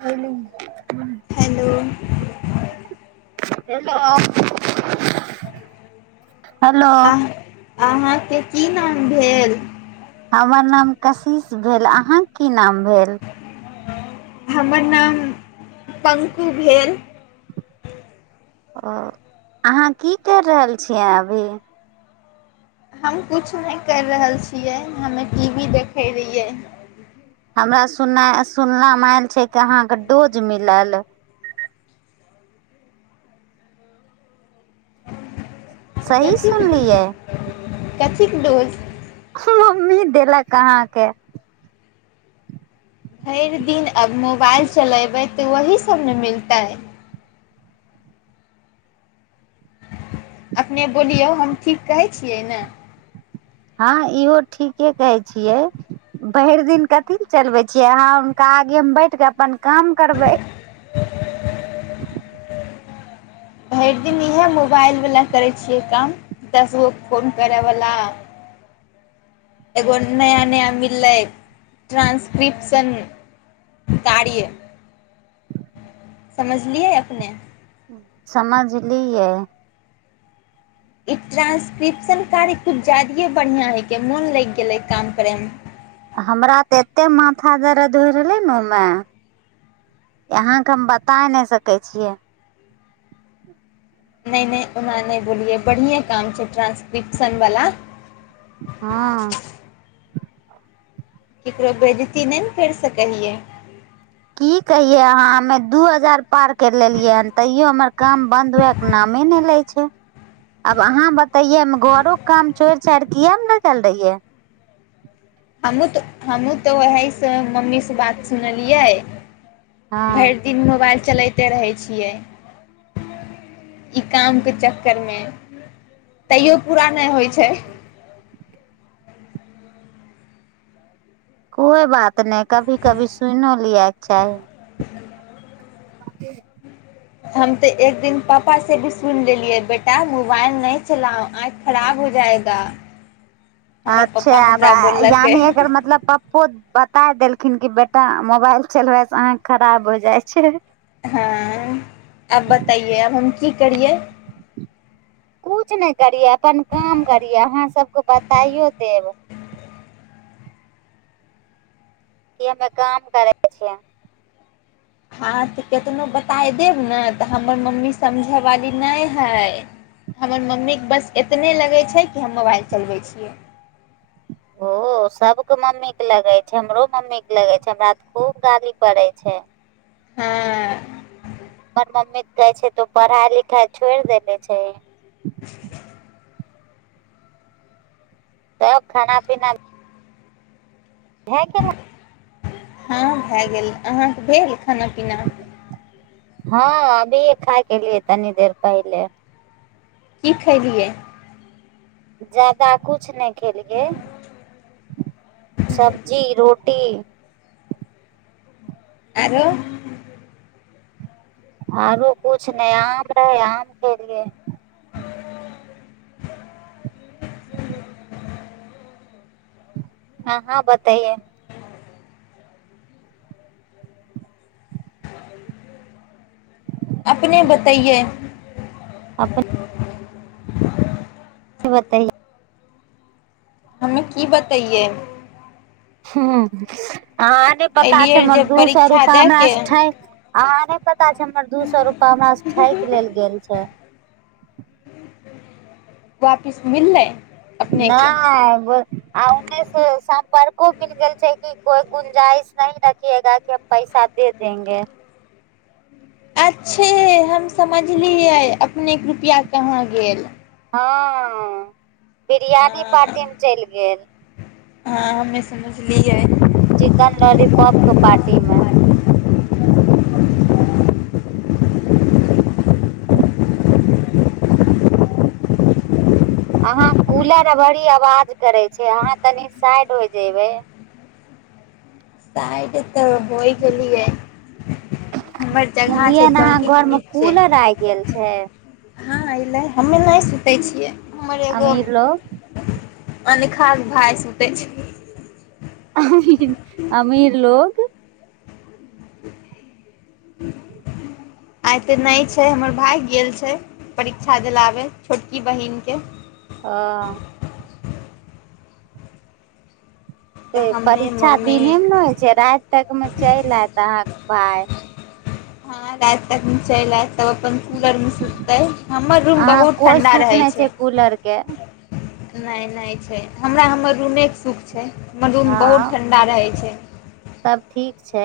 भेल। [unintelligible] Hello. Hello. Hello. अह अहाँके की नाम भेल। हमर नाम कशिश भेल अहाँके की नाम भेल। हमर नाम पङकू भेल। ओ अहाँ की कैर रहल छियै अभी। हम कुछू नै कइर रहल छियै हमे टी वी देखै रहियै। हमरा सुन्नाय सुनमे आयल छै कि अहाँके डोज मिलल। सही सुनलियै। Cathay dose. [unintelligible] मम्मी देलक अहाँके। भैर दिन। अब मोबाइल चलेबै। त वही सब न मिलतै। अपने बोलियौ हम ठीक कहै छियै ने। हँ इहो ठीके कहै छियै भरि दिन कथी ल चलबै छियै अहाँ हुनका आगेमे बैठ कऽ अपन। काम करबै। भैरदिन इएह मोबाइलवला करै छियै काम दस गो फोन करयवला एगो नया नया मिललै ट्रांस क्रिप्शन कार्य। समझलियै अपने। समझलियै। ई ट्रान्सक्रिप्शन कार्य कुछ जादीये बढ़िआँ हइकेै मोन लैग गेलै काम करैमे। हमरा तऽ एते माथा दर्द होइ रहलै न ओयमे यहाके हम बताय नै सकै छियै। नहि नहि ओना नहि बोलियै बढ़िएँ काम छै ट्रान्सक्रिप्शनवला हँ ककरो बेज्जती नै न फेर स केलिए। की कहियै अहाँ हमे दू हजार पार करि लेलियै हन तैयो हमर काम बन्द हुएके नामे नहि लै छै आब अहाँ बतैयै हम घरोे काम छोड़ि-छाइर इहाए मे बैठल रहियै हमहुँ तऽ हमहहुँ तऽ ओहसँ मम्मीसँ बात सुनलियै हँ भरि दिन मोबाइल चलैते रहै छियै ई कामके चक्करमे तैयौ पूरा नहि होइ छै कोइ बात नहि कभी कभी सुइनो लिएके चाही [unintelligible] हम तऽ एक दिन पापासँ भी सुनि लेलियै बेटा मोबाइल नहि चलाउ आँखि खराब हो जायगा अच्छा आब यानि एकर मतलब पप्पो बताय देलखिन की बे- तऽ मोबाइल चलबै से आँखि खराब हो जाइ छै हँ आब बताइए अब हम की करियै कछु नहि करियै अपन काम करियै अहाँ सभके बताइयो देब कि हमरा काम करैके छै हाँ तऽ केतनो बताए देब न तऽ हमर मम्मी समझैवाली नहि हइ हमर मम्मीके बस इतने लगै छै की हम मोबाइल चलबै छियै ओ सबके मम्मी के लगै छै हमरो मम्मी के लगै छै हमरा तऽ खूब गाली पड़ै छै हँ पर मम्मी कहै छै तूँ पढ़ाइ लिखाइ छोड़ि देेले छहिंन [inaudible] तब खाना पीना भेए गेलह हँ भए गेल अहाँके भेल खाना पीना हाँ अभी खा के एलिए तनी देर पहिले की खैलियै ज्यादा कछु नहि खेलियैए सब्जी रोट- तीन आरो आरो कुछ नहि आम रहै आम खेलियै अहाँ बतैइए अपने बतैयै बतैइए हमे की बतैयै हूँ अहाँ ने पता छै एलियै हमर जब दू सए परीक्षा रूपा हमरा दएके सँ ठकि अहाँ ने प छै हमर दू सए रूपा हमरा से ठकि लेल गेल छै। वापिस मिललै। अपनेके नहि उन्नैक स परको मिल गेल छै कि कोइ गुंजाइश नहीं रखियेगा की हम पैसा दे देेंगे छैय हम समझलियै अपने कृपया कहाँ गेल हाँ-अ बिरियानी हँ पार्टी मे चलि गेल। हँ हमे समझलियै। चिकन लॉलीपॉपके पार्टीमे। अहाँ कूलर आ बरी आवाज करै छै अहाँ तनी साइड हो जैइबै। [unintelligible] तऽ होइ गेलियै हमर जगह छै सुनलियै ने अहाँ चौकी घर के मे निच्चे। कूलर आइ गेल हँ छै हां अयलै हमे नै सुतै छियै। अमीर लोग। अनेखाक भाय सुतै छै। आ [inaudible] अमीर लोग। आइ ते नै छै हमर भाय गेल छै परीक्षा दिलाबे छोटकी बहिनके। अ त तऽ हमे परीक्षा मम्मी दिनेमे ने होइ छै राति तकमे चलि आयत अहाँ भाई। हँ राईत तक मे चैल एत। तब अपन कूलरमे सुततै हमर रूम अहाँ बहुत कोइ ठण्डा सुख रहै नहि छै। कूलर के नहि नै छै हमरा हमर रूमे के सुख छै हमर रूम हँ बहुत ठण्डा रहै छै। तब ठीक छै।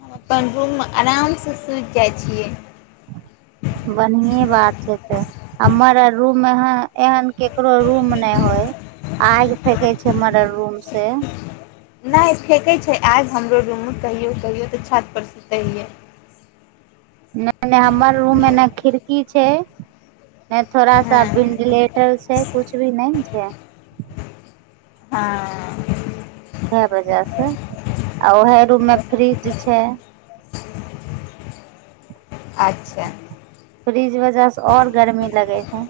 हम अपन रूममे आरामसँ सुति जाइ छियै। बनहीए बात छै तऽ हम्मर आर रूप महाँ एहन केकरो रूम नहि होय आईग फेेकै छै मरर रूम से। आइब हमरो रूममे कहियो कहियौ तऽ छत पर। [unintelligible] नै नै हम्मर रूम मे नै खिड़की छै। नै थोड़ा सा हँ वैंडिलेटर छै कुछ भी नै। छ आ। इएह वजह से आ उएह रूम मे फ्रिज छै। अच्छै। फ्रीज वजह [inaudible] और गर्मी लगे छै।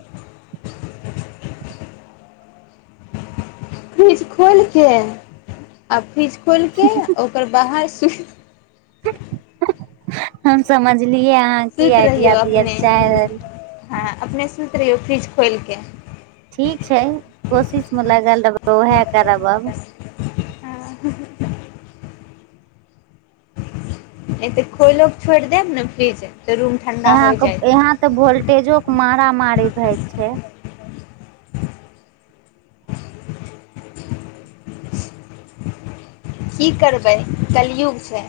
फ्रिज खोलिके आ फ्रिज खोलिके ओकर बाहर स [unintelligible] हम समझ बुझलिए अहां के कि सुति रहियौ आइडिया देल अपने जाय। हँ अपने सुति रहियो फ्रिज खोलि के ठीक छै कोशिशमे लागल रहबै, उएह करब आब। हँ ए त खोलिये के छोड़ि देब ने फ्रिज तऽ रूम ठण्डा अहां हो के जायत यहाँ त वोल्टेजोके मारामारी भय छै। की करबै कलयुग छै।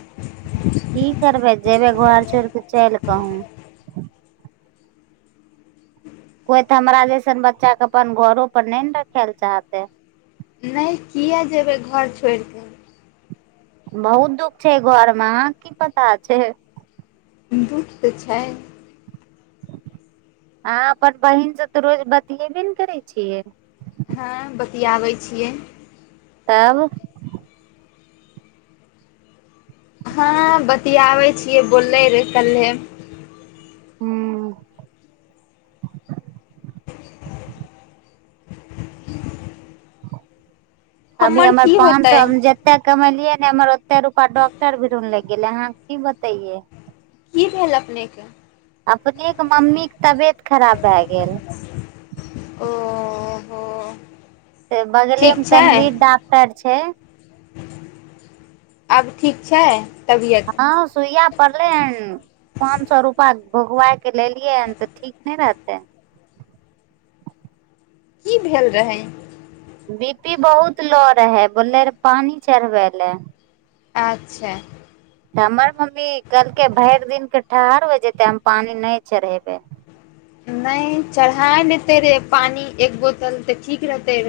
की करबै जेबै घर छोड़ि क चलि कहुं। कोइ त हमरा जइसन बच्चाके अपन घरो पर नहि ने रखै लए चाहलकै। नहि, कियै जेबै घर छोड़ि क। बहुत दुःख छै घरमे अहां के कि पता छै। दुःख त छै। अहां अपन बहिन से त रोज बतियेबे ने करै छियै। हां बतियाबै छियै। तब हां बतियाबै छियै बोलले रहै कल्हे। हुं ह [unintelligible] अभी हमर की पांच होतै सौ मे जतेक समझलियै ने हमर ओते रूपया डॉक्टर भीरुन लागि गेलै अहां के कि बतैये। की भेल अपनेके। अपनेके मम्मीके तबियत खराब भए गेल। ओ हो त बगलेमे तनवीर डॉक्टर छै। छै आब ठीक छै। तबियत हां, सुइया पड़लैहन, पांच सौ रूपया दुधवा के लेलियै हन त ठीक नहि रहतै। की भेल रहै। बी पी बहुत लो रहै, बोलले रहे पानी चढ़बै ले। अच्छा त हमर मम्मी कहलकै भरि दिनमे ठहढ़ हो जेतै हम पानि नहि चढ़ेबै नै चढ़ा लेतै पानी एक बोतल त ठीक रहतै।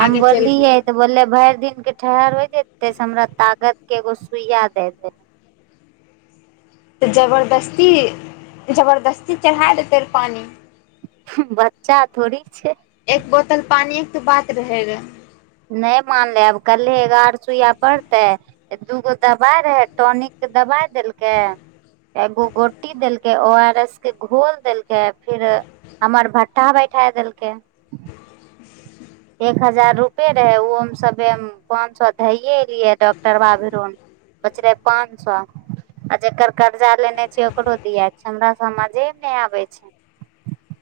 हम बोलली है तऽ बोललेै भरि दिन के ठहर होइ छै तेएस हमरा तागत के एगो सुइया दै दए जबरदस्ती जबरदस्ती चढ़ा देतै रऽ पानि हूँ बच्चा थोड़ीक छै एक बोतल पानिएके तऽ बात भेल रहैए नहि मानले आब कल्हे एगार सुइया पड़तै एक दुगो दवाइ रहै, टॉनिक के दवाइ देलकै, एगो गोटी देलकै ओ आर एस के घोल देलकै फिर हमर भट्ठा बैठा देलकै एक हजार रुपए रहै ओमे सभे पाँच सए धैए एलियै डॉक्टर बाभिरो बच रहै पाँच सए आ जकर कर्जा लेने छै ओकरो दिएके छै हमरा सभजेमे नहि आबै छै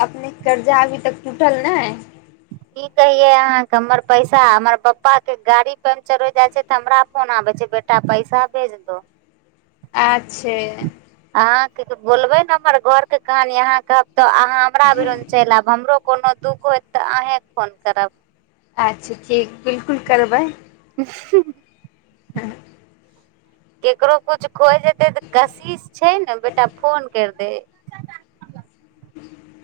अपने के कर्जा अभी तक टुटल नै। की कहियै अहांके हमर पैसा हमर पपाके गाड़ी पंचर हो जाइ छै त हमरा फोन आबै छै बेटा पैसा भेज दो। आच्छे अहाँके बोलबै न हमर घर के कहानी अहाँके तऽ अहाँ हमरा भरोन चलि आएब हमरो कोनो दुःख होयत तऽ अहेँके फोन करब अच्छा ठीक बिल्कुल करबै हूँ -ह हँ केकरो कुछ कोइ जेतै तऽ कशिश छै ने बेटा फोन करि दे [unintelligible]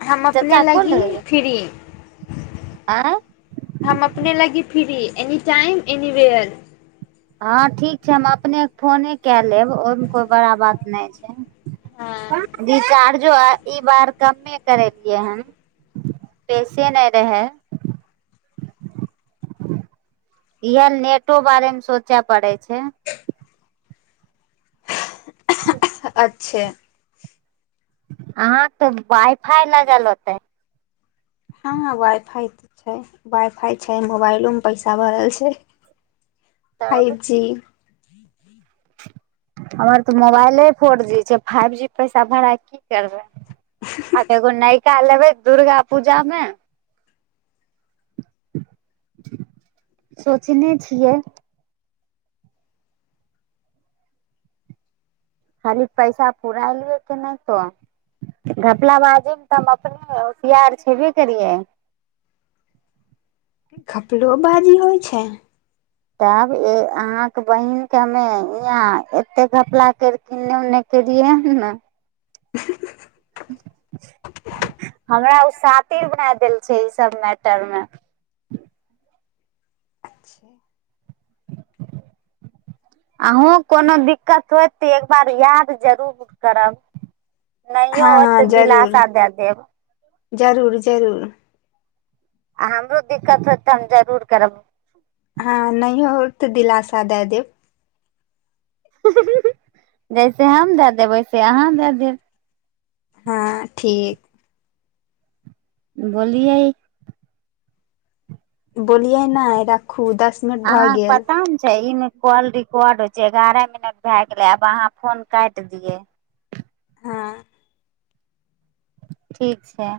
हम चाचा अपने फोन लगी लगेलै फ्री आँय [unintelligible] [unintelligible] फ्री एनी टाइम [unintelligible] एनीवेयर [unintelligible] हँ ठीक छै हम अपनेक फोने काए- -लेब ओहिमे कोइ बड़ा बात नहि छै हँ [unintelligible] ई बार कमे करेलियै हन पैसे नहि रहै इएह नेटो बारे मे सोचे पड़ै छै [inaudible] छै अहाँ तऽ वाइफाइ लगल होतै हाँ वाइ फाइ तऽ छै वाइ फाइ छै मोबाइलोमे पैसा भरल छै तब फाइव जी हमर तऽ मोबाइले फोर जी छै फाइव जी पैसा भड़ाए के की करबै आ एगो नै काल्हि एबै दुर्गा पूजामे सोचने छियै खाली पैसा पुराए लियै कि नहि तऽ घपलाबाजिमे तऽ हम अपने होशियार छेबै करियै घपलो बाजि होइ छै तब ए अहाँके बहिनके हमे इियाँ एतेक घपला कर के एन्ने उन्ने केलियै हन ने हमरा ओ शातिर बनै देल छै ई सब मैटर मे अचछे [unintelligible] अहूँ कोनो दिक्कत होत तऽ एक बार याद जरूर करब नहियो हाँ होत हाँ तऽ जरूर दिलासा दए देब जरूर जरूर आ हमरो दिक्कत होएत तऽ हम जरूर करब हँ नहियो तऽ दिलासा दैय देव जैसे हम दए देब वैसे अहाँ दए देब हँ ठीक बोलियै बोलियै नहि राखू दस मिनट भऽ अहाँके गेल पता ने छै ई मे कॉल रिकॉर्ड होइ छै एगारह मिनट भए गेलै आब अहाँ फोन काटि दियै हँ ठीक छै